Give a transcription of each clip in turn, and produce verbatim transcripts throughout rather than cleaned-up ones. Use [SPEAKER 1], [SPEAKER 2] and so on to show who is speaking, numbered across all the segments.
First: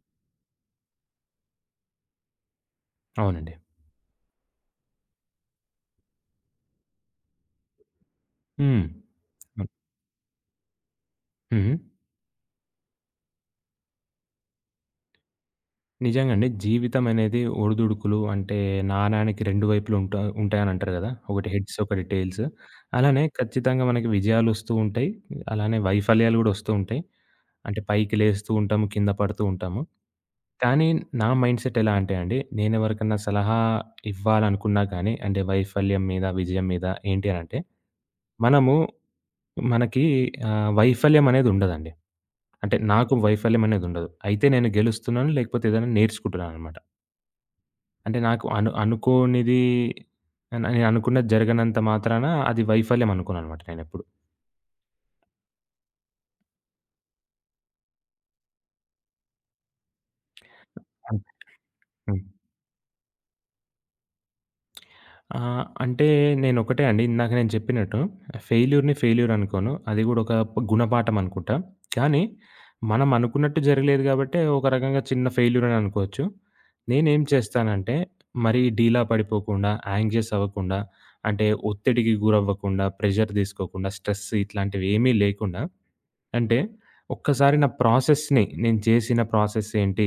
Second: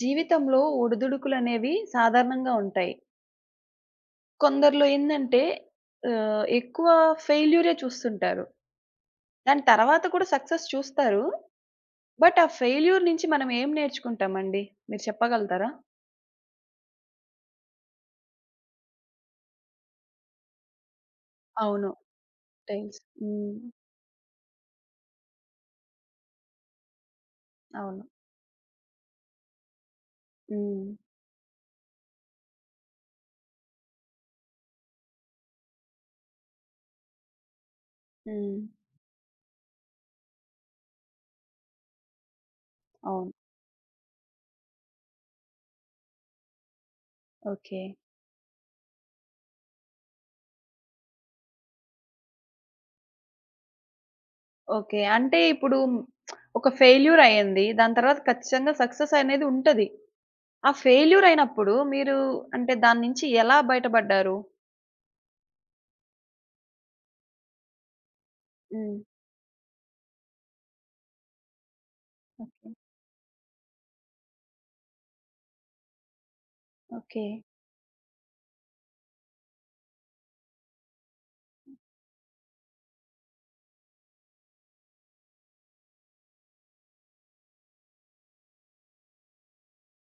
[SPEAKER 1] జీవితంలో ఒడిదుడుకులనేవి సాధారణంగా ఉంటాయి.
[SPEAKER 2] అవునండి.
[SPEAKER 1] కొందరిలో ఏందంటే ఆహ్, ఎక్కువ ఫెయిల్యూరే చూస్తుంటారు.
[SPEAKER 2] హ్మ్.
[SPEAKER 1] దాని
[SPEAKER 2] హ్మ్.
[SPEAKER 1] తర్వాత కూడా సక్సెస్ చూస్తారు.
[SPEAKER 2] హ్మ్.
[SPEAKER 1] బట్ ఆ ఫెయిల్యూర్ నుంచి మనం ఏం నేర్చుకుంటామండి? మీరు చెప్పగలుగుతారా?
[SPEAKER 2] నిజంగా అండి. జీవితం అనేది ఒడిదుడుకులు అంటే నాణానికి రెండు వైపులు ఉంటా ఉంటాయని అంటారు గదా! ఒకటి హెడ్స్,
[SPEAKER 1] అవును.
[SPEAKER 2] ఒకటి టెయిల్స్.
[SPEAKER 1] టైల్స్.
[SPEAKER 2] అలానే
[SPEAKER 1] హ్మ్.
[SPEAKER 2] ఖచ్చితంగా మనకి విజయాలొస్తూ ఉంటాయి. అలానే వైఫల్యాలు గూడా ఒస్తూ ఉంటాయి. అంటే
[SPEAKER 1] అవును.
[SPEAKER 2] పైకి లేస్తూ ఉంటాము, కింద పడుతూ ఉంటాము.
[SPEAKER 1] హ్మ్.
[SPEAKER 2] కానీ నా మైండ్ సెట్ ఎలా అంటే అండి, నేనెవరికన్నా సలహా ఇవ్వాలనుకున్నా కానీ అంటే వైఫల్యం మీద, విజయం మీద ఏంటి అనంటే
[SPEAKER 1] హ్మ్.
[SPEAKER 2] మనము మనకి ఆహ్, వైఫల్యం అనేదుండదండి. అంటే నాకు
[SPEAKER 1] అవును.
[SPEAKER 2] వైఫల్యం అనేదుండదు. అయితే నేను గెలుస్తున్నాను, లేకపోతే ఏదైనా నేర్చుకుంటున్నాననమాట.
[SPEAKER 1] ఓకే.
[SPEAKER 2] అంటే నాకు అను అనుకోనిది నేను అనుకున్నది జరగనంత మాత్రాన అది వైఫల్యం అనుకోననమాట నేనెప్పుడు.
[SPEAKER 1] ఓకే. అంటే ఇప్పుడు ఒక ఫెయిల్యూర్ అయింది. దాని తర్వాత ఖచ్చితంగా సక్సెస్ అనేది ఉంటది. ఆ
[SPEAKER 2] అన్
[SPEAKER 1] ఫెయిల్యూర్ అయినప్పుడు మీరు
[SPEAKER 2] హ్మ్.
[SPEAKER 1] అంటే దాని నుంచి ఎలా బయటపడ్డారు?
[SPEAKER 2] ఆ! అంటే నేనొకటే అండి. ఇందాక నేను చెప్పినట్టు ఫెయిల్యూర్‌ని
[SPEAKER 1] హ్మ్.
[SPEAKER 2] ఫెయిల్యూర్ అనుకోను. అది గూడా ఒక ప్ గుణపాఠం అనుకుంటా. కానీ
[SPEAKER 1] ఓకే.
[SPEAKER 2] మనం అనుకున్నట్టు జరగలేదు గాబట్టే ఒక రకంగా చిన్న ఫెయిల్యూర్ అని అనుకోవచ్చు. నేనేం
[SPEAKER 1] ఓకే.
[SPEAKER 2] చేస్తానంటే మరీ డీలా పడిపోకుండా, యాంగ్షియస్ అవ్వకుండా, అంటే ఒత్తిడికి గురవ్వకుండా, ప్రెషర్ తీసుకోకుండా, స్ట్రెస్ ఇట్లాంటివి ఏమీ లేకుండా అంటే ఒక్కసారి నా ప్రాసెస్‌ని నేను చేసిన ప్రాసెస్ ఏంటి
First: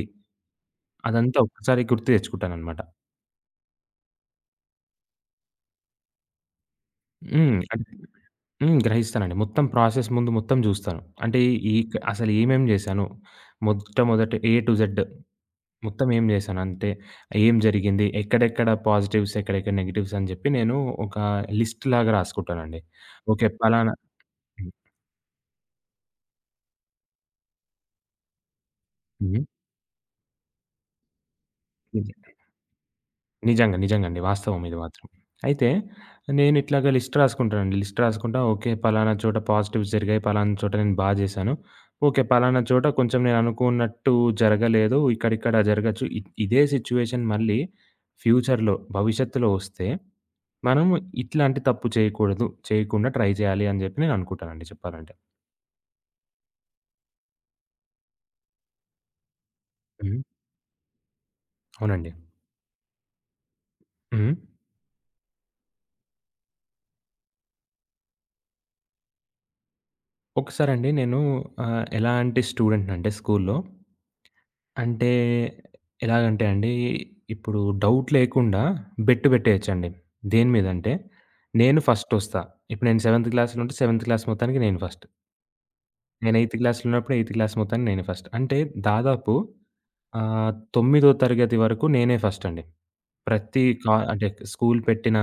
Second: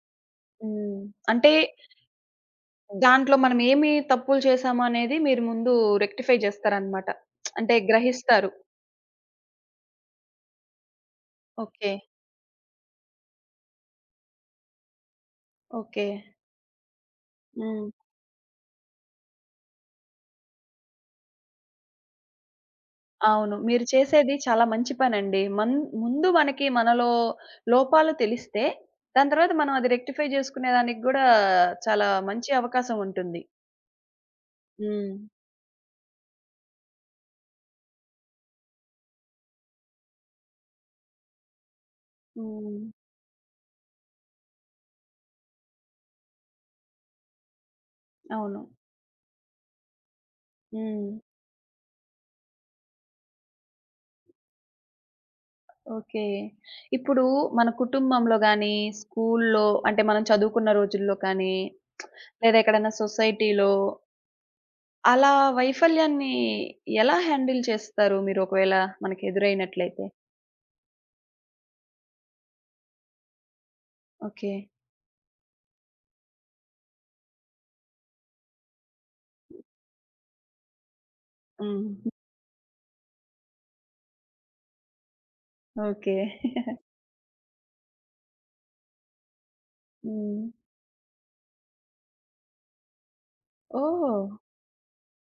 [SPEAKER 1] హ్మ్.
[SPEAKER 2] అదంతా
[SPEAKER 1] అంటే
[SPEAKER 2] ఒక్కసారి గుర్తు తెచ్చుకుంటాననమాట.
[SPEAKER 1] దాంట్లో మనం ఏమి తప్పులు చేశాము అనేది మీరు ముందు రెక్టిఫై చేస్తారనమాట.
[SPEAKER 2] హ్మ్.
[SPEAKER 1] అంటే
[SPEAKER 2] అంటే
[SPEAKER 1] గ్రహిస్తారు.
[SPEAKER 2] హ్మ్. గ్రహిస్తానండి. మొత్తం ప్రాసెస్ ముందు మొత్తం జూస్తాను. అంటే ఈ
[SPEAKER 1] ఓకే.
[SPEAKER 2] క్ అసలు ఏమేం జేశాను? మొట్టమొదట ఏ టు జెడ్
[SPEAKER 1] ఓకే.
[SPEAKER 2] మొత్తం ఏం జేశాను అంటే, ఏం
[SPEAKER 1] హ్మ్.
[SPEAKER 2] జరిగింది? ఎక్కడెక్కడ పాజిటివ్స్, ఎక్కడెక్కడ నెగెటివ్స్ అని జెప్పి నేను ఒక లిస్ట్ లాగా రాసుకుంటానండి. ఓకే.
[SPEAKER 1] అవును. మీరు
[SPEAKER 2] పలానా
[SPEAKER 1] చేసేది చాలా
[SPEAKER 2] హ్మ్.
[SPEAKER 1] మంచి పనండి. మన్ ముందు మనకి మనలో లోపాలు తెలిస్తే, దాని
[SPEAKER 2] హ్మ్.
[SPEAKER 1] తర్వాత మనం అది రెక్టిఫై చేసుకునే దానికి గూడా చాలా మంచి అవకాశం ఉంటుంది.
[SPEAKER 2] నిజంగా. నిజంగండి. వాస్తవం ఇది మాత్రం.
[SPEAKER 1] హ్మ్.
[SPEAKER 2] అయితే నేను ఇట్లాగా లిస్ట్ రాసుకుంటానండి. లిస్ట్ రాసుకుంటా ఓకే. పలానా చోట పాజిటివ్స్ జరిగాయి. పలానా చోట నేను బా జేశాను. ఓకే. పలానా
[SPEAKER 1] హ్మ్.
[SPEAKER 2] చోట కొంచెం నేను అనుకున్నట్టు జరగలేదు. ఇక్కడిక్కడ జరగచ్చు. ఇ ఇదే సిట్యుయేషన్ మళ్ళీ
[SPEAKER 1] అవును.
[SPEAKER 2] ఫ్యూచర్‌లో భవిష్యత్తులో వస్తే మనం
[SPEAKER 1] హ్మ్.
[SPEAKER 2] ఇట్లాంటి తప్పు చేయకూడదు. చేయకుండా ట్రై చేయాలి అని జెప్పి నేను అనుకుంటానండి చెప్పాలంటే.
[SPEAKER 1] ఓకే. ఇప్పుడు మన కుటుంబంలో గానీ, స్కూల్లో అంటే
[SPEAKER 2] హ్మ్.
[SPEAKER 1] మనం చదువుకున్న రోజుల్లో కానీ,
[SPEAKER 2] అవునండి.
[SPEAKER 1] లేదా ఎక్కడైనా సొసైటీలో
[SPEAKER 2] హ్మ్.
[SPEAKER 1] అలా వైఫల్యాన్ని ఎలా హ్యాండిల్ చేస్తారు మీరు ఒకవేళ మనకి ఎదురైనట్లయితే?
[SPEAKER 2] ఒకసారండి నేను ఆహ్, ఎలాంటి స్టూడెంట్‌నంటే స్కూల్లో
[SPEAKER 1] ఓకే.
[SPEAKER 2] అంటే ఎలాగంటే అండి, ఇప్పుడు డౌట్ లేకుండా బెట్ బెట్టేయొచ్చండి. దేని మీదంటే, నేను
[SPEAKER 1] హ్మ్.
[SPEAKER 2] ఫస్టొస్తా. ఇప్పుడు నేను సెవెంత్ క్లాస్‌లో ఉంటే, సెవెంత్ క్లాస్ మొత్తానికి నేను ఫస్ట్.
[SPEAKER 1] ఓకే.
[SPEAKER 2] నేను ఎయిత్ క్లాస్‌లో ఉన్నప్పుడు, ఎయిత్ క్లాస్ మొత్తానికి నేను ఫస్ట్. అంటే దాదాపు
[SPEAKER 1] హ్మ్.
[SPEAKER 2] ఆహ్, తొమ్మిదో తరగతి వరకు నేనే ఫస్టండి. ప్రతి కా
[SPEAKER 1] ఓహ్!
[SPEAKER 2] అంటే స్కూల్ పెట్టిన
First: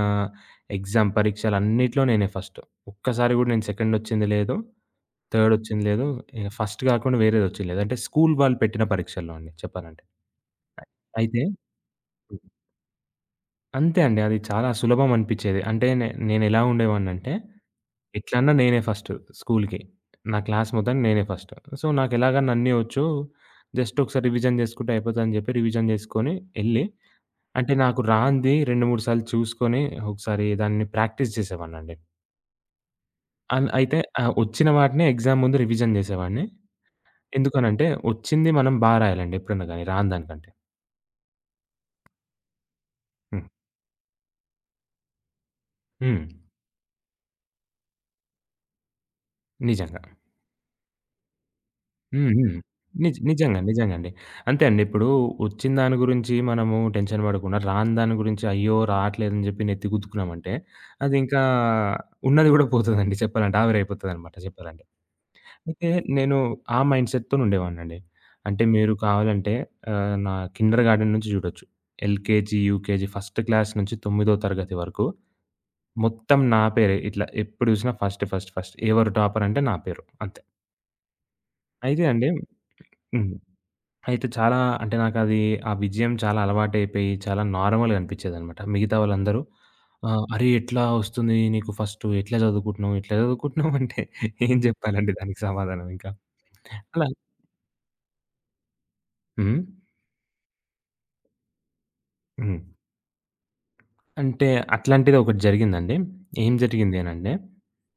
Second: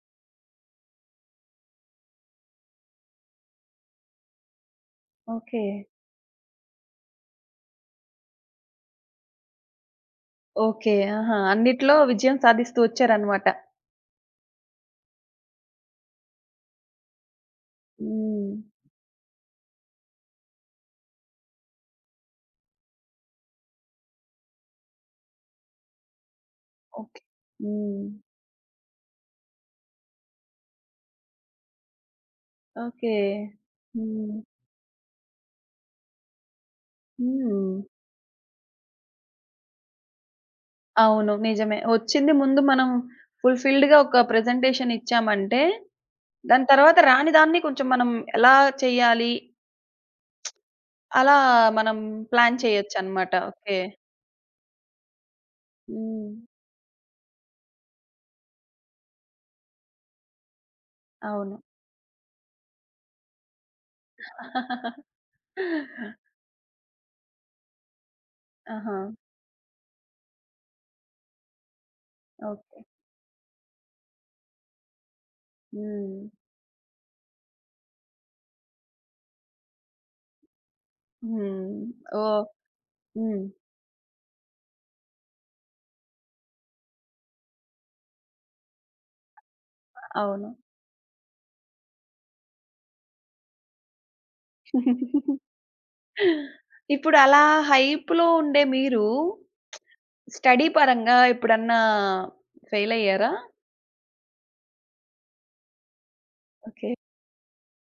[SPEAKER 2] ఎగ్జామ్ పరీక్షలన్నిట్లో నేనే ఫస్ట్. ఒక్కసారి గూడా నేను సెకండొచ్చింది లేదు.
[SPEAKER 1] ఓకే.
[SPEAKER 2] థర్డొచ్చింది లేదు. ఇక ఫస్ట్ గాకుండా వేరేదొచ్చింది లేదు. అంటే స్కూల్ వాళ్ళు పెట్టిన పరీక్షల్లో అండి చెప్పాలంటే.
[SPEAKER 1] ఓకే. ఆహా!
[SPEAKER 2] అయితే
[SPEAKER 1] అన్నిట్లో విజయం సాధిస్తూ వచ్చారనమాట.
[SPEAKER 2] అంతే అండి. అది చాలా సులభం అనిపిచ్చేది. అంటే నే నేనెలా ఉండేవాడినంటే,
[SPEAKER 1] హ్మ్.
[SPEAKER 2] ఎట్లన్నా నేనే ఫస్ట్ స్కూల్‌కి. నా క్లాస్ మొత్తానికి నేనే ఫస్ట్. సో, నాకెలాగన్నా అన్నీ వచ్చు. జస్ట్ ఒకసారి రివిజన్ జేసుకుంటే అయిపోతదని జెప్పి రివిజన్ జేసుకొని ఎళ్లి,
[SPEAKER 1] ఓకే.
[SPEAKER 2] అంటే నాకు
[SPEAKER 1] హ్మ్.
[SPEAKER 2] రానిది రెండు, మూడు సార్లు చూసుకొని, ఒకసారి దాన్ని ప్రాక్టీస్ జేసేవాడినండి.
[SPEAKER 1] ఓకే.
[SPEAKER 2] అన్ అయితే ఆహ్,
[SPEAKER 1] హ్మ్.
[SPEAKER 2] వచ్చిన వాటినే ఎగ్జామ్ ముందు రివిజన్ జేసేవాడిని.
[SPEAKER 1] హ్మ్.
[SPEAKER 2] ఎందుకనంటే, వచ్చింది మనం బా రాయాలండి ఎప్పుడన్నా గాని రాని దానికంటే.
[SPEAKER 1] అవును. నిజమే. వచ్చింది ముందు మనం
[SPEAKER 2] హ్మ్.
[SPEAKER 1] ఫుల్‌ఫిల్‌డ్‌గా ఒక ప్రెజెంటేషన్ ఇచ్చామంటే,
[SPEAKER 2] హ్మ్.
[SPEAKER 1] దాని తర్వాత రాని దాన్ని కొంచెం మనం ఎలా చెయ్యాలి,
[SPEAKER 2] నిజంగా.
[SPEAKER 1] అలా మనం
[SPEAKER 2] హ్మ్. హ్మ్.
[SPEAKER 1] ప్లాన్
[SPEAKER 2] నిజ
[SPEAKER 1] చేయొచ్చనమాట.
[SPEAKER 2] నిజంగా.
[SPEAKER 1] ఓకే.
[SPEAKER 2] నిజంగండి. అంతే అండి. ఇప్పుడు వచ్చిన దాని
[SPEAKER 1] హ్మ్.
[SPEAKER 2] గురించి మనము టెన్షన్ పడకుండా, రాని దాని గురించి అయ్యో! రావట్లేదని చెప్పి నెత్తి గుద్దుకున్నామంటే, అది ఇంకా
[SPEAKER 1] అవును.
[SPEAKER 2] ఉన్నది గూడా పోతదండి చెప్పాలంటే. ఆవిరైపోతదనమాట చెప్పాలంటే. అయితే నేను ఆ మైండ్‌సెట్‌తోని ఉండేవాడినండి. అంటే మీరు
[SPEAKER 1] ఆహా!
[SPEAKER 2] కావాలంటే ఆహ్, నా కిండర్‌గార్టెన్ నుంచి చూడొచ్చు. LKG,
[SPEAKER 1] okay.
[SPEAKER 2] UKG first class నుంచి తొమ్మిదో తరగతి వరకు
[SPEAKER 1] హ్మ్.
[SPEAKER 2] మొత్తం నా పేరే. ఇట్లా ఎప్పుడు చూసినా ఫస్ట్, ఫస్ట్, ఫస్ట్ ఎవరు టాపర్ అంటే నా పేరు అంతే.
[SPEAKER 1] హ్మ్.
[SPEAKER 2] అయితే అండి
[SPEAKER 1] ఓహ్!
[SPEAKER 2] హ్మ్.
[SPEAKER 1] హ్మ్.
[SPEAKER 2] అయితే చాలా అంటే నాకది ఆ విజయం చాలా అలవాటైపోయి, చాలా నార్మల్‌గా అనిపిచ్చేదనమాట. మిగతా వాళ్ళందరూ ఆహ్, "అరే!
[SPEAKER 1] అవును.
[SPEAKER 2] ఎట్లా వస్తుంది నీకు ఫస్టు? ఎట్లా చదువుకుంటున్నావు? ఎట్లా చదువుకుంటున్నావు?" అంటే ఏం జెప్పాలండి దానికి సమాధానం ఇంకా. అలా
[SPEAKER 1] ఇప్పుడు అలా హైప్‌లో ఉండే మీరు
[SPEAKER 2] హ్మ్.
[SPEAKER 1] స్టడీ పరంగా ఎప్పుడన్నా
[SPEAKER 2] హ్మ్.
[SPEAKER 1] ఫెయిల్ అయ్యారా?
[SPEAKER 2] అంటే అట్లాంటిది ఒకటి జరిగిందండి. ఏం
[SPEAKER 1] ఓకే.
[SPEAKER 2] జరిగింది అనంటే,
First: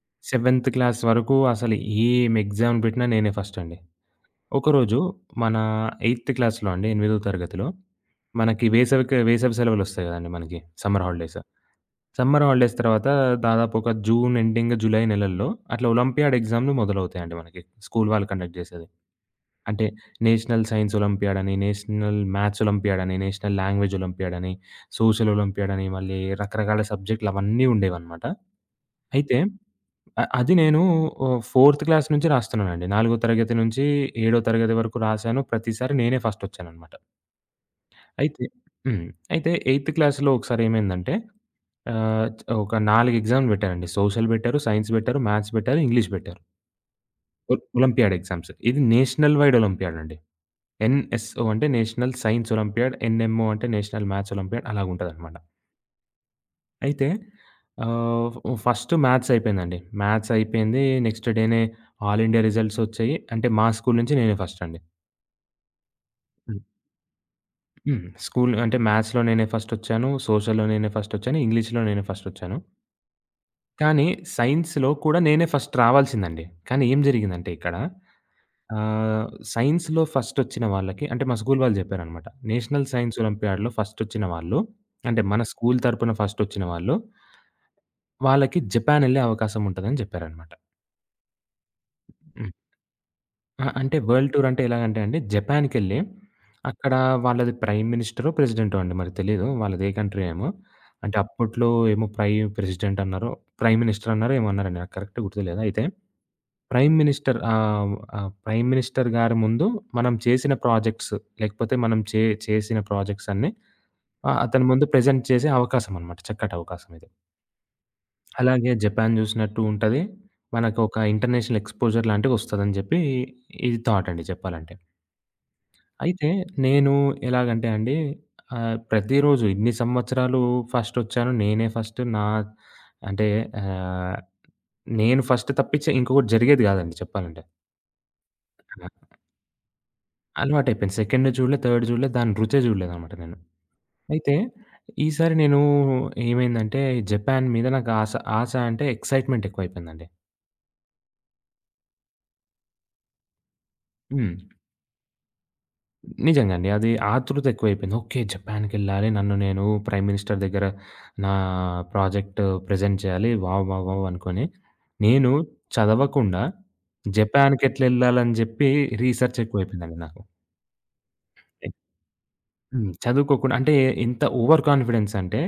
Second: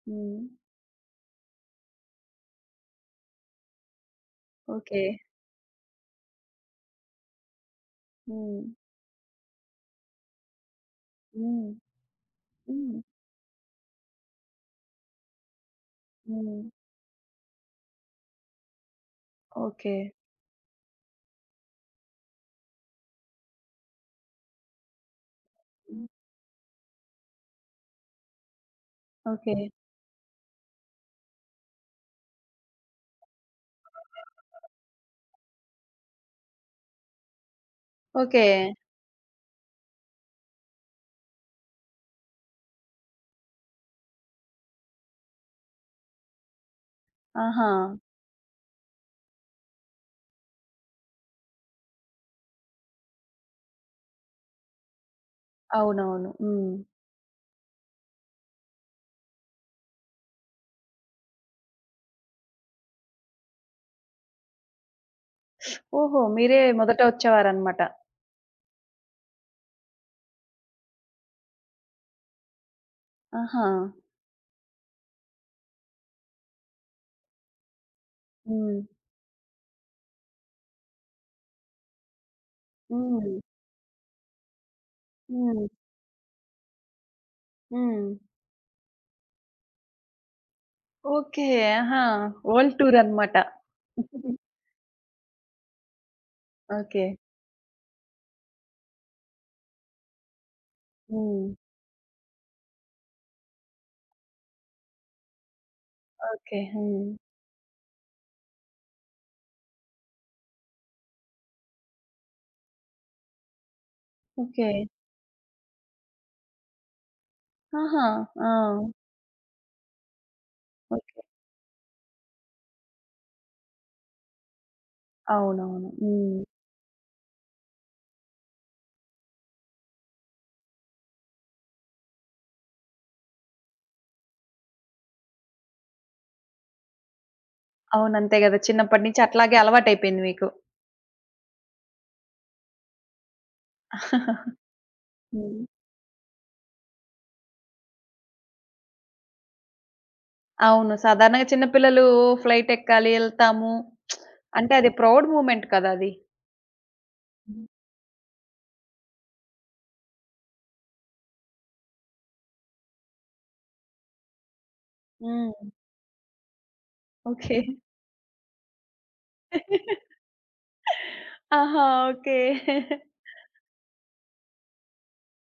[SPEAKER 1] హ్మ్.
[SPEAKER 2] సెవెంత్ క్లాస్ వరకు అసలు ఏం ఎగ్జామ్ పెట్టినా నేనే ఫస్టండి. ఒకరోజు
[SPEAKER 1] ఓకే.
[SPEAKER 2] మన ఎయిత్ క్లాస్‌లో అండి, ఎనిమిదో తరగతిలో
[SPEAKER 1] హ్మ్.
[SPEAKER 2] మనకి వేసవికి వేసవి సెలవులొస్తాయి గదండీ మనకి సమ్మర్ హాలిడేస్.
[SPEAKER 1] హ్మ్.
[SPEAKER 2] సమ్మర్ హాలిడేస్
[SPEAKER 1] హ్మ్.
[SPEAKER 2] తర్వాత దాదాపు ఒక జూన్ ఎండింగ్, జూలై నెలల్లో అట్లా ఒలింపియాడ్
[SPEAKER 1] హ్మ్.
[SPEAKER 2] ఎగ్జామ్‌లు మొదలవుతాయండి మనకి. స్కూల్ వాళ్ళు కండక్ట్ జేసేది. అంటే
[SPEAKER 1] ఓకే.
[SPEAKER 2] నేషనల్ సైన్స్ ఒలింపియాడ్ అని, నేషనల్ మ్యాథ్స్ ఒలింపియాడ్ అని, నేషనల్ లాంగ్వేజ్ ఒలింపియాడ్ అని, సోషల్ ఒలింపియాడ్ అని,
[SPEAKER 1] హ్మ్.
[SPEAKER 2] మళ్ళీ రకరకాల సబ్జెక్టులు అవన్నీ ఉండేవన్నమాట. అయితే
[SPEAKER 1] ఓకే.
[SPEAKER 2] అ అది నేను ఆహ్, ఫోర్త్ క్లాస్ నుంచి రాస్తున్నానండి. నాలుగో తరగతి నుంచి ఏడో తరగతి వరకు రాసాను. ప్రతిసారి నేనే ఫస్ట్ వచ్చానన్నమాట. అయితే
[SPEAKER 1] ఓకే.
[SPEAKER 2] హ్మ్. అయితే ఎనిమిదో క్లాస్‌లో ఒకసారేమైందంటే ఆహ్, చ్ ఒక నాలుగు ఎగ్జామ్‌లు పెట్టారండి. సోషల్ బెట్టారు, సైన్స్ బెట్టారు, మ్యాథ్స్ బెట్టారు, ఇంగ్లీష్ బెట్టారు. ఒ
[SPEAKER 1] ఆహా!
[SPEAKER 2] Olympiad exams. ఇది నేషనల్ వైడ్ ఒలింపియాడ్ అండి. ఎన్ఎస్ఓ అంటే నేషనల్ సైన్స్ ఒలింపియాడ్, ఎన్ఎంఓ అంటే నేషనల్ మ్యాథ్స్ ఒలింపియాడ్ అలాగుంటదనమాట.
[SPEAKER 1] అవునవును. హ్మ్.
[SPEAKER 2] అయితే ఆహ్, ఫ్ ఫస్ట్ మ్యాథ్స్ అయిపోయిందండి. మ్యాథ్స్ అయిపోయింది. నెక్స్ట్ డేనే ఆల్ ఇండియా రిజల్ట్స్ ఒచ్చాయి. అంటే మా స్కూల్ నుంచి నేనే ఫస్ట్ అండి.
[SPEAKER 1] ఓహో! మీరే
[SPEAKER 2] హ్మ్.
[SPEAKER 1] మొదట వచ్చేవారనమాట.
[SPEAKER 2] హ్మ్. స్కూల్ అంటే మ్యాథ్స్‌లో నేనే ఫస్టొచ్చాను. సోషల్‌లో నేనే ఫస్టొచ్చాను. ఇంగ్లీష్‌లో నేనే ఫస్టొచ్చాను.
[SPEAKER 1] ఆహా!
[SPEAKER 2] కానీ సైన్స్‌లో కూడా నేనే ఫస్ట్ రావాల్సిందండి. కానీ ఏం జరిగిందంటే ఇక్కడ
[SPEAKER 1] హ్మ్.
[SPEAKER 2] ఆహ్, సైన్స్‌లో ఫస్టొచ్చిన వాళ్ళకి అంటే మా స్కూల్ వాళ్ళు జెప్పారనమాట. నేషనల్ సైన్స్
[SPEAKER 1] హ్మ్.
[SPEAKER 2] ఒలింపియాడ్‌లో ఫస్టొచ్చిన వాళ్ళు అంటే మన
[SPEAKER 1] హ్మ్.
[SPEAKER 2] స్కూల్ తరపున ఫస్టొచ్చిన వాళ్ళు,
[SPEAKER 1] హ్మ్.
[SPEAKER 2] వాళ్ళకి జపాన్ ఎళ్ళే అవకాశం ఉంటదని జెప్పారనమాట.
[SPEAKER 1] ఓకే. ఆహా!
[SPEAKER 2] హ్మ్.
[SPEAKER 1] వరల్డ్ టూర్ అనమాట.
[SPEAKER 2] ఆ! అంటే వరల్డ్ టూర్ అంటే ఎలాగంటే అండి జపాన్‌కెళ్ళి అక్కడ
[SPEAKER 1] ఓకే.
[SPEAKER 2] వాళ్ళది ప్రైమ్ మినిస్టరో, ప్రెసిడెంటో అండి మరి తెలీదు. వాళ్ళదే కంట్రీ ఏమో. అంటే
[SPEAKER 1] హ్మ్.
[SPEAKER 2] అప్పట్లో ఏమో ప్రై ప్రెసిడెంట్ అన్నారో, ప్రైమ్ మినిస్టర్ అన్నారో ఏమో అన్నారండి. నాకు కరెక్ట్‌గా గుర్తులేదు. అయితే
[SPEAKER 1] ఓకే.
[SPEAKER 2] ప్రైమ్
[SPEAKER 1] హ్మ్.
[SPEAKER 2] మినిస్టర్ ఆహ్, ఆహ్, ప్రైమ్ మినిస్టర్ గారి ముందు మనం చేసిన ప్రాజెక్ట్స్, లేకపోతే మనం చే చేసిన ప్రాజెక్ట్స్ అన్నీ ఆహ్, అతని
[SPEAKER 1] ఓకే.
[SPEAKER 2] ముందు ప్రెజెంట్ చేసే అవకాశం అనమాట. చక్కటి అవకాశం ఇది.
[SPEAKER 1] ఆహా! ఆ!
[SPEAKER 2] అలాగే జపాన్ చూసినట్టు ఉంటది. మనకొక
[SPEAKER 1] ఓకే.
[SPEAKER 2] ఇంటర్నేషనల్ ఎక్స్‌పోజర్ లాంటిదొస్తదని చెప్పి ఇది థాట్ అండి చెప్పాలంటే.
[SPEAKER 1] అవునవును.
[SPEAKER 2] అయితే
[SPEAKER 1] హ్మ్.
[SPEAKER 2] నేను ఎలాగంటే అండి ఆహ్, ప్రతిరోజు ఇన్ని సంవత్సరాలు ఫస్టొచ్చాను. నేనే ఫస్ట్ నా అంటే ఆహ్, నేను ఫస్ట్ తప్పించి ఇంకొకటి జరిగేది కాదండి చెప్పాలంటే.
[SPEAKER 1] అవును. అంతే గదా! చిన్నప్పటి నుంచి అట్లాగే అలవాటయిపోయింది మీకు.
[SPEAKER 2] అలవాటయిపోయింది. సెకండ్ చూడలే, థర్డ్ చూడలే, దాని రుచే చూడలేదనమాట నేను. అయితే ఈసారి నేను
[SPEAKER 1] హ్మ్.
[SPEAKER 2] ఏమైందంటే జపాన్ మీద నాకు ఆశ, ఆశ అంటే ఎక్సైట్‌మెంట్ ఎక్కువైపోయిందండి.
[SPEAKER 1] అవును. సాధారణంగా చిన్న పిల్లలు ఫ్లైట్ ఎక్కాలి, ఎళ్తాము.
[SPEAKER 2] హ్మ్.
[SPEAKER 1] అంటే అది ప్రౌడ్ మూమెంట్ కదా అది.
[SPEAKER 2] నిజంగా అండి. అది ఆతృత
[SPEAKER 1] హ్మ్.
[SPEAKER 2] ఎక్కువైపోయింది. ఓకే. జపాన్‌కెళ్ళాలి. నన్ను నేను ప్రైమ్ మినిస్టర్ దగ్గర నా ప్రాజెక్ట్ ప్రెజెంట్ చేయాలి. వావ్! వావ్! వావ్! అనుకోని నేను
[SPEAKER 1] హ్మ్.
[SPEAKER 2] చదవకుండా
[SPEAKER 1] ఓకే.
[SPEAKER 2] జపాన్‌కెట్లెళ్ళాలని చెప్పి రీసెర్చ్ ఎక్కువైపోయిందండి నాకు.
[SPEAKER 1] ఆహా! ఓకే.
[SPEAKER 2] హ్మ్. చదువుకోకుండా అంటే ఎంత ఓవర్ కాన్ఫిడెన్స్ అంటే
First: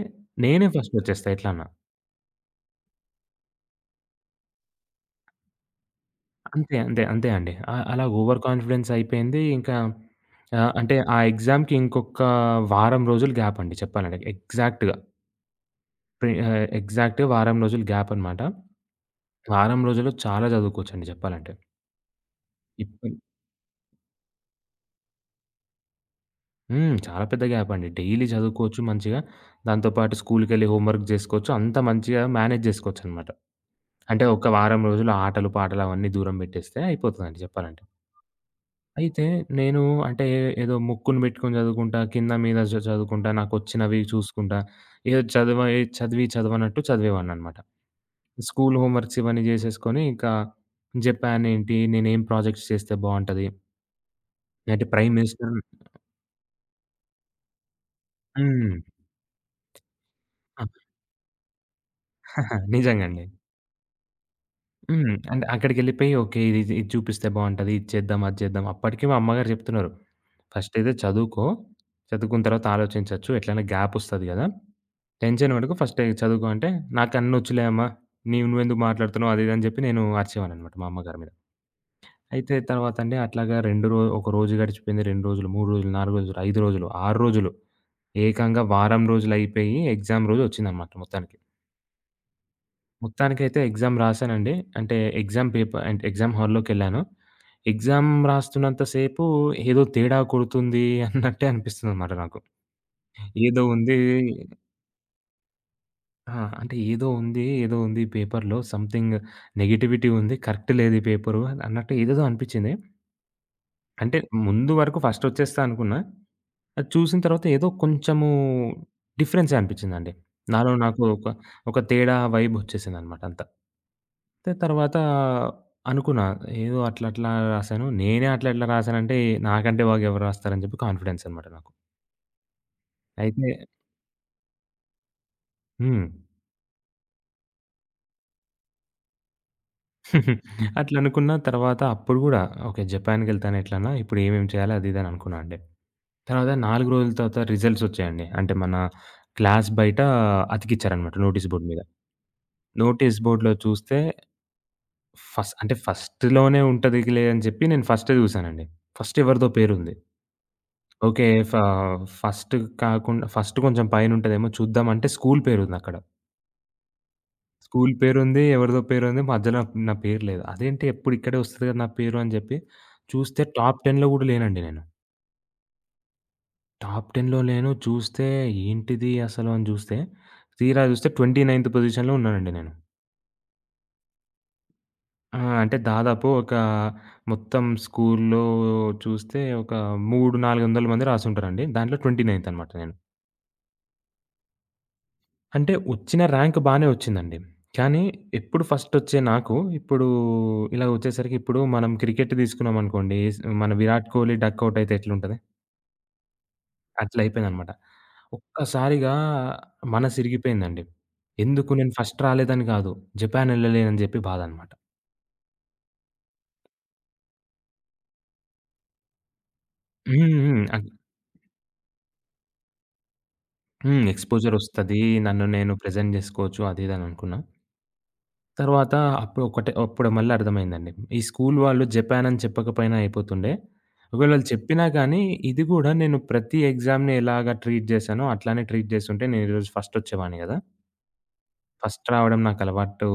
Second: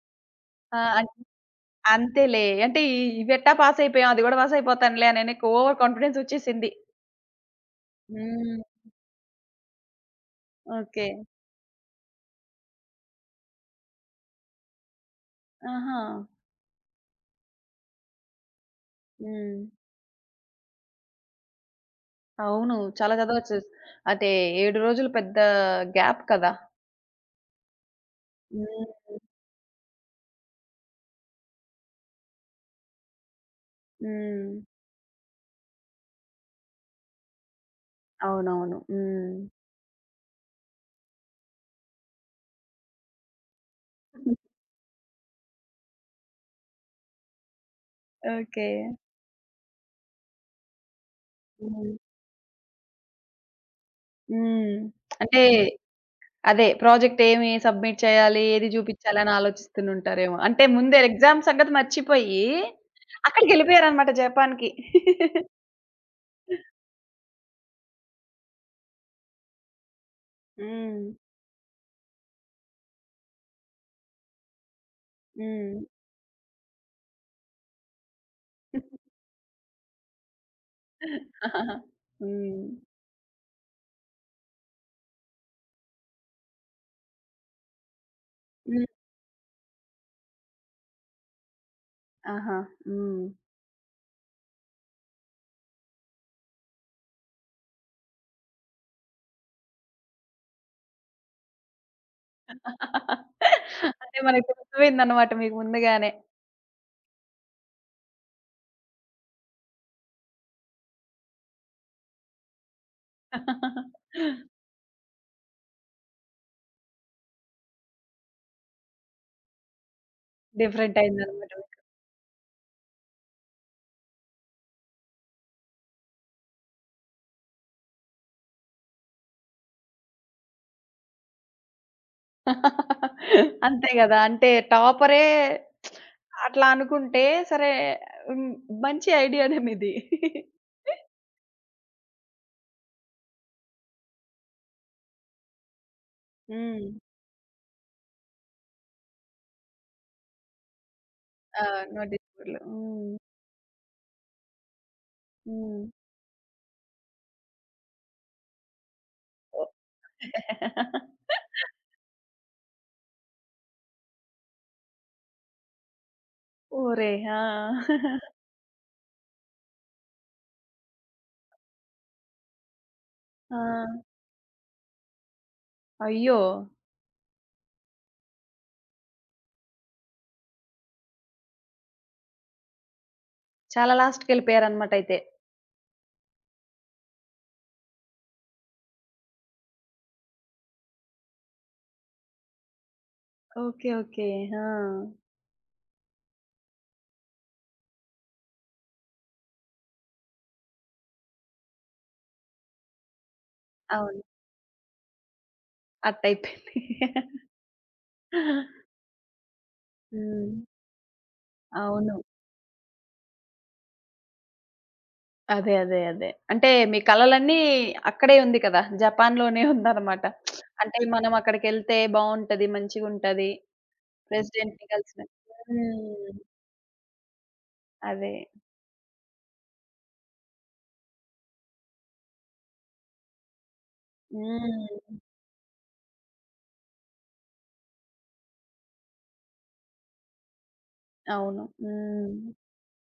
[SPEAKER 2] నేనే
[SPEAKER 1] ఆ!
[SPEAKER 2] ఫస్ట్
[SPEAKER 1] అన్
[SPEAKER 2] వచ్చేస్తా ఎట్లన్నా.
[SPEAKER 1] అంతేలే. అంటే ఈ ఇవెట్టా పాస్ అయిపోయాం, అది గూడా పాస్ అయిపోతానులే అని నీకు ఓవర్ కాన్ఫిడెన్స్ వచ్చేసింది.
[SPEAKER 2] అంతే. అంతే. అంతే అండి. అ అలా ఓవర్
[SPEAKER 1] హ్మ్.
[SPEAKER 2] కాన్ఫిడెన్స్ అయిపోయింది. ఇంకా ఆహ్, అంటే
[SPEAKER 1] ఓకే.
[SPEAKER 2] ఆ ఎగ్జామ్‌కి ఇంకొక వారం రోజులు గ్యాప్ అండి చెప్పాలంటే. ఎగ్జాక్ట్‌గా
[SPEAKER 1] ఆహా!
[SPEAKER 2] ప్రి ఆహ్, ఎగ్జాక్ట్‌గా వారం రోజులు గ్యాప్ అన్నమాట.
[SPEAKER 1] హ్మ్.
[SPEAKER 2] వారం రోజుల్లో చాలా చదువుకోవచ్చండి చెప్పాలంటే.
[SPEAKER 1] అవును. చాలా
[SPEAKER 2] ఇప్పుడు
[SPEAKER 1] చదవచ్చు. అంటే ఏడు రోజులు పెద్ద గ్యాప్ కదా!
[SPEAKER 2] హ్మ్. చాలా పెద్ద గ్యాప్ అండి. డైలీ చదువుకోవచ్చు
[SPEAKER 1] హ్మ్.
[SPEAKER 2] మంచిగా. దాంతో పాటు స్కూల్‌కెళ్ళి హోంవర్క్ జేసుకోవచ్చు. అంతా మంచిగా మేనేజ్ జేసుకోవచ్చనమాట. అంటే ఒక
[SPEAKER 1] హ్మ్.
[SPEAKER 2] వారం రోజులు ఆటలు, పాటలు అవన్నీ దూరం పెట్టేస్తే అయిపోతదండి చెప్పాలంటే.
[SPEAKER 1] అవునవును.
[SPEAKER 2] అయితే
[SPEAKER 1] హ్మ్.
[SPEAKER 2] నేను అంటే ఏదో ముక్కును పెట్టుకొని చదువుకుంటా, కింద మీద చ చదువుకుంటా, నాకొచ్చినవి చూసుకుంటా, ఏదో చదివే చదివి చదవనట్టు చదివేవాడిననమాట.
[SPEAKER 1] ఓకే.
[SPEAKER 2] స్కూల్ హోంవర్క్స్ ఇవన్నీ చేసేసుకొని ఇంకా జపాన్ ఏంటి,
[SPEAKER 1] హ్మ్.
[SPEAKER 2] నేనేం ప్రాజెక్ట్స్ చేస్తే బావుంటది,
[SPEAKER 1] హ్మ్.
[SPEAKER 2] అంటే ప్రైమ్
[SPEAKER 1] అంటే
[SPEAKER 2] మినిస్టర్
[SPEAKER 1] అదే ప్రాజెక్ట్ ఏమి సబ్మిట్ చేయాలి? ఏది
[SPEAKER 2] హ్మ్.
[SPEAKER 1] చూపించాలి? అని ఆలోచిస్తూనుంటారేమో. అంటే ముందే ఎగ్జామ్ సంగతి మర్చిపోయి
[SPEAKER 2] నిజంగా అండి.
[SPEAKER 1] అక్కడికెళ్ళిపోయారన్నమాట జపాన్‌కి.
[SPEAKER 2] హ్మ్. అంటే అక్కడికెళ్ళిపోయి ఓకే. ఇది ఇది చూపిస్తే బావుంటది, ఇది చేద్దాం, అది చేద్దాం. అప్పటికి మా అమ్మగారు చెప్తున్నారు. ఫస్ట్ అయితే
[SPEAKER 1] హ్మ్.
[SPEAKER 2] చదువుకో. చదువుకున్న తర్వాత ఆలోచించొచ్చు. ఎట్లైనా గ్యాపొస్తది గదా! టెన్షన్ పడకు
[SPEAKER 1] హ్మ్.
[SPEAKER 2] ఫస్ట్ చదువుకో అంటే, "నాకన్నొచ్చులే అమ్మ. నీవు నువ్వెందుకు మాట్లాడుతున్నావు?" అది ఇది అని చెప్పి నేను అరిచేవాడిననమాట మా అమ్మగారి మీద. అయితే
[SPEAKER 1] హ్మ్.
[SPEAKER 2] తర్వాత అండి అట్లాగా రెండు రో ఒక రోజు గడిచిపోయింది. రెండు రోజులు, మూడు రోజులు, నాలుగు రోజులు, ఐదు రోజులు, ఆరు రోజులు. ఏకంగా
[SPEAKER 1] హ్మ్.
[SPEAKER 2] వారం రోజులయిపోయి ఎగ్జామ్ రోజు వచ్చిందనమాట మొత్తానికి.
[SPEAKER 1] ఆహా! హ్మ్.
[SPEAKER 2] మొత్తానికైతే ఎగ్జామ్ రాసానండి. అంటే ఎగ్జామ్ పేపర్ అంటే ఎగ్జామ్ హాల్‌లోకెళ్ళాను. ఎగ్జామ్ రాస్తున్నంత సేపు ఏదో తేడా కొడుతుంది అన్నట్టే అనిపిస్తుందనమాట నాకు. ఏదో ఉంది
[SPEAKER 1] అంటే మనకి తెలిసిపోయిందన్నమాట మీకు ముందుగానే.
[SPEAKER 2] ఆ! అంటే ఏదో ఉంది, ఏదో ఉంది ఈ పేపర్‌లో సంథింగ్ నెగటివిటీ ఉంది. కరెక్ట్ లేదు ఈ పేపరు అన్నట్టు ఏదేదో అనిపించింది. అంటే ముందు వరకు ఫస్ట్ వచ్చేస్తా అనుకున్నా. అది చూసిన తర్వాత ఏదో కొంచెము డిఫరెన్సే అనిపించిందండి. నాలో
[SPEAKER 1] డిఫరెంట్
[SPEAKER 2] నాకు ఒక,
[SPEAKER 1] అయిందన్నమాట.
[SPEAKER 2] ఒక తేడా వైబ్ వచ్చేసిందనమాట అంతా. అయితే తర్వాత అనుకున్నా ఏదో అట్లా అట్లా రాసాను. నేనే అట్లా అట్లా రాసానంటే నాకంటే బాగా ఎవరు రాస్తారని చెప్పి కాన్ఫిడెన్స్ అనమాట నాకు. అయితే
[SPEAKER 1] అంతే గదా! అంటే టాపరే
[SPEAKER 2] హ్మ్.
[SPEAKER 1] అట్లా అనుకుంటే సరే హ్మ్. మంచి ఐడియానే మీది.
[SPEAKER 2] అట్లా అనుకున్న తర్వాత అప్పుడు గూడా ఓకే. జపాన్‌కెళ్తాను ఎట్లన్నా. ఇప్పుడు ఏమేమి చేయాలి అది, ఇది అని అనుకున్నా అండి. తర్వాత
[SPEAKER 1] హ్మ్.
[SPEAKER 2] నాలుగు రోజుల తర్వాత రిజల్ట్స్ వచ్చాయండి. అంటే మన క్లాస్ బయట అతికిచ్చారనమాట నోటీస్
[SPEAKER 1] ఆ!
[SPEAKER 2] బోర్డ్ మీద.
[SPEAKER 1] నోటీస్ బోర్డ్‌లో. హ్మ్.
[SPEAKER 2] నోటీస్ బోర్డ్‌లో చూస్తే ఫస్ట్ అంటే
[SPEAKER 1] హ్మ్.
[SPEAKER 2] ఫస్ట్‌లోనే ఉంటదిలే అని చెప్పి నేను ఫస్టే చూసానండి. ఫస్ట్ ఎవరిదో
[SPEAKER 1] ఓహ్!
[SPEAKER 2] పేరుంది. ఓకే. ఫ ఫస్ట్ కాకుండా ఫస్ట్ కొంచెం పైన ఉంటదేమో చూద్దాం అంటే స్కూల్ పేరుందక్కడ.
[SPEAKER 1] ఓరేయ్!
[SPEAKER 2] స్కూల్
[SPEAKER 1] ఆ!
[SPEAKER 2] పేరుంది. ఎవరిదో పేరుంది. మధ్యలో నా పేరు లేదు. అదేంటి ఎప్పుడు ఇక్కడే వస్తది కదా! నా పేరు అని జెప్పి చూస్తే
[SPEAKER 1] ఆ!
[SPEAKER 2] టాప్ 10లో గూడా లేనండి నేను.
[SPEAKER 1] అయ్యో!
[SPEAKER 2] టాప్ 10లో లేను. చూస్తే ఏంటిది అసలు అని జూస్తే, తీరా జూస్తే ఇరవై తొమ్మిదో పొజిషన్‌లో ఉన్నానండి నేను.
[SPEAKER 1] చాలా లాస్ట్‌కెళ్ళిపోయారన్నమాట అయితే.
[SPEAKER 2] ఆ! అంటే దాదాపు ఒక మొత్తం స్కూల్‌లో చూస్తే ఒక మూడు, నాలుగు వందల మంది రాసుంటారండి. దాంట్లో ఇరవై తొమ్మిదో అనమాట నేను.
[SPEAKER 1] ఓకే. ఓకే. ఆ!
[SPEAKER 2] అంటే వచ్చిన ర్యాంక్ బానే వచ్చిందండి. కానీ ఎప్పుడు ఫస్టొచ్చే నాకు, ఇప్పుడు ఇలా వచ్చేసరికి ఇప్పుడు మనం క్రికెట్ తీసుకున్నామనుకోండి, స్ మన 'విరాట్
[SPEAKER 1] అవును.
[SPEAKER 2] కోహ్లీ' డకౌట్ అయితే ఎట్లుంటది?
[SPEAKER 1] అట్టయిపోయింది.
[SPEAKER 2] అట్లయిపోయిందనమాట. ఒక్కసారిగా
[SPEAKER 1] హ్మ్.
[SPEAKER 2] మనసిరిగిపోయిందండి. ఎందుకు నేను
[SPEAKER 1] అవును.
[SPEAKER 2] ఫస్ట్ రాలేదని కాదు, జపాన్ ఎళ్ళలేనని చెప్పి బాధనమాట.
[SPEAKER 1] అదే. అదే. అదే. అంటే మీ కలలన్నీ అక్కడే ఉంది కదా! జపాన్‌లోనే ఉందన్నమాట.
[SPEAKER 2] హ్మ్. హ్మ్. అన్
[SPEAKER 1] అంటే మనం అక్కడికెళ్తే బావుంటది, మంచిగుంటది.
[SPEAKER 2] హ్మ్.
[SPEAKER 1] ప్రెసిడెంట్‌ని
[SPEAKER 2] ఎక్స్‌పోజరొస్తది.
[SPEAKER 1] కలిసిన
[SPEAKER 2] నన్ను నేను ప్రెజెంట్
[SPEAKER 1] హ్మ్.
[SPEAKER 2] జేసుకోవచ్చు అది ఇది అని అనుకున్నా.
[SPEAKER 1] అదే.
[SPEAKER 2] తర్వాత అప్పుడు ఒకటే అప్పుడు మళ్ళీ అర్థమైందండి. ఈ స్కూల్ వాళ్ళు జపాన్ అని చెప్పకపోయినా అయిపోతుండే. ఒకవేళ వాళ్ళు చెప్పినా
[SPEAKER 1] హ్మ్.
[SPEAKER 2] కానీ, ఇది గూడా నేను ప్రతి ఎగ్జామ్‌ని ఎలాగా ట్రీట్ చేశానో అట్లానే ట్రీట్ చేసుంటే నేను ఈరోజు ఫస్ట్ వచ్చేవాడిని కదా!
[SPEAKER 1] అవును.
[SPEAKER 2] ఫస్ట్
[SPEAKER 1] హ్మ్.
[SPEAKER 2] రావడం నాకు అలవాటు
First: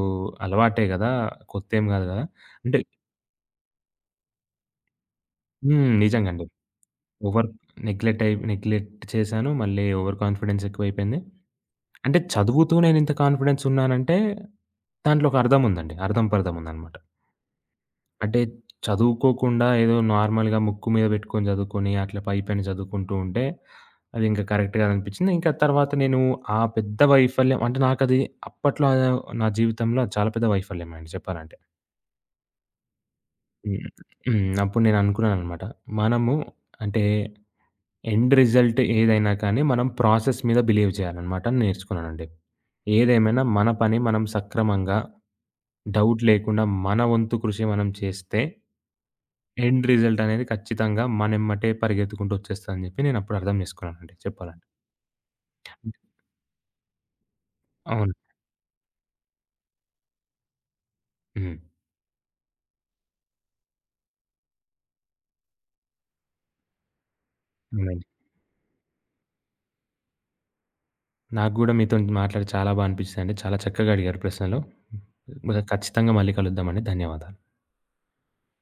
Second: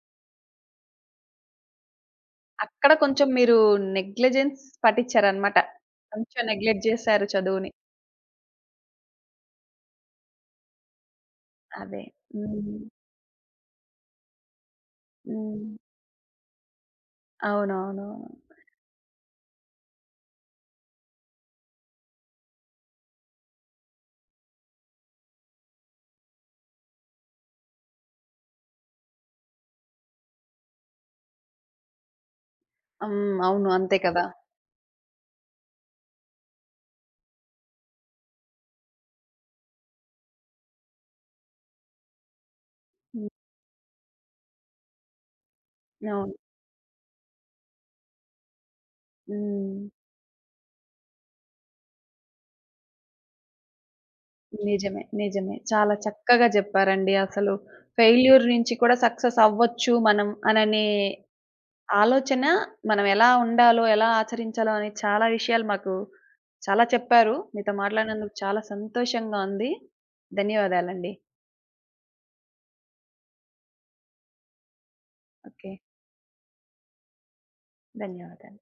[SPEAKER 2] అలవాటే కదా! కొత్తేం కాదు కదా! అంటే
[SPEAKER 1] అక్కడ కొంచెం మీరు నెగ్లిజెన్స్ పటిచ్చారన్నమాట.
[SPEAKER 2] హ్మ్. నిజంగా
[SPEAKER 1] కొంచెం
[SPEAKER 2] అండి.
[SPEAKER 1] నెగ్లెక్ట్ జేశారు
[SPEAKER 2] ఓవర్
[SPEAKER 1] చదువుని.
[SPEAKER 2] నెగ్లెక్ట్ అయి నెగ్లెక్ట్ చేశాను. మళ్ళీ ఓవర్ కాన్ఫిడెన్స్ ఎక్కువైపోయింది.
[SPEAKER 1] అదే.
[SPEAKER 2] అంటే
[SPEAKER 1] హ్మ్.
[SPEAKER 2] చదువుతూ నేను ఇంత కాన్ఫిడెన్స్ ఉన్నానంటే దాంట్లో ఒక అర్థం
[SPEAKER 1] హ్మ్.
[SPEAKER 2] ఉందండి. అర్థం పర్థం ఉందన్నమాట.
[SPEAKER 1] అవునవునవును.
[SPEAKER 2] అంటే
[SPEAKER 1] హ్మ్. అవును.
[SPEAKER 2] చదువుకోకుండా ఏదో నార్మల్‌గా ముక్కు మీద పెట్టుకొని చదువుకొని అట్లా పైపైన చదువుకుంటూ ఉంటే అది ఇంకా కరెక్ట్ కాదనిపించింది. ఇంకా తర్వాత నేను ఆ పెద్ద వైఫల్యం అంటే నాకది అప్పట్లో ఆహ్, నా జీవితంలో అది చాలా పెద్ద వైఫల్యం అండి చెప్పాలంటే.
[SPEAKER 1] ఉమ్, అవును
[SPEAKER 2] హ్మ్.
[SPEAKER 1] అంతే కదా!
[SPEAKER 2] హ్మ్. అప్పుడు నేను అనుకున్నాననమాట. మనము అంటే ఎండ్ రిజల్ట్ ఏదైనా కానీ మనం ప్రాసెస్ మీద బిలీవ్ చేయాలనమాట అని నేర్చుకున్నానండి.
[SPEAKER 1] హ్మ్.
[SPEAKER 2] ఏదేమైనా మన పని మనం సక్రమంగా డౌట్
[SPEAKER 1] అవును.
[SPEAKER 2] లేకుండా మన వంతు కృషి మనం చేస్తే
[SPEAKER 1] హ్మ్.
[SPEAKER 2] ఎండ్ రిజల్ట్ అనేది ఖచ్చితంగా మనెమ్మటే పరిగెత్తుకుంటూ వచ్చేస్తదని జెప్పి నేనప్పుడు అర్థం జేసుకున్నానండి చెప్పాలంటే.
[SPEAKER 1] నిజమే. నిజమే. చాలా చక్కగా జెప్పారండి. అసలు
[SPEAKER 2] అవును.
[SPEAKER 1] ఫెయిల్యూర్ నుంచి కూడా సక్సెస్ అవ్వచ్చు మనం అననే
[SPEAKER 2] హ్మ్.
[SPEAKER 1] ఆలోచన మనం ఎలా ఉండాలో, ఎలా ఆచరించాలో అనే చాలా విషయాలు మాకు చాలా చెప్పారు. మీతో
[SPEAKER 2] అవునండి.
[SPEAKER 1] మాట్లాడినందుకు చాలా సంతోషంగా ఉంది. ధన్యవాదాలండి.
[SPEAKER 2] నాకు గూడా మీతోని మాట్లాడి చాలా బా అనిపిచ్చిందండి. చాలా చక్కగా అడిగారు ప్రశ్నలు.
[SPEAKER 1] ఓకే.
[SPEAKER 2] ఖచ్చితంగా మళ్ళీ కలుద్దామండి. ధన్యవాదాలు.
[SPEAKER 1] ధన్యవాదాలు.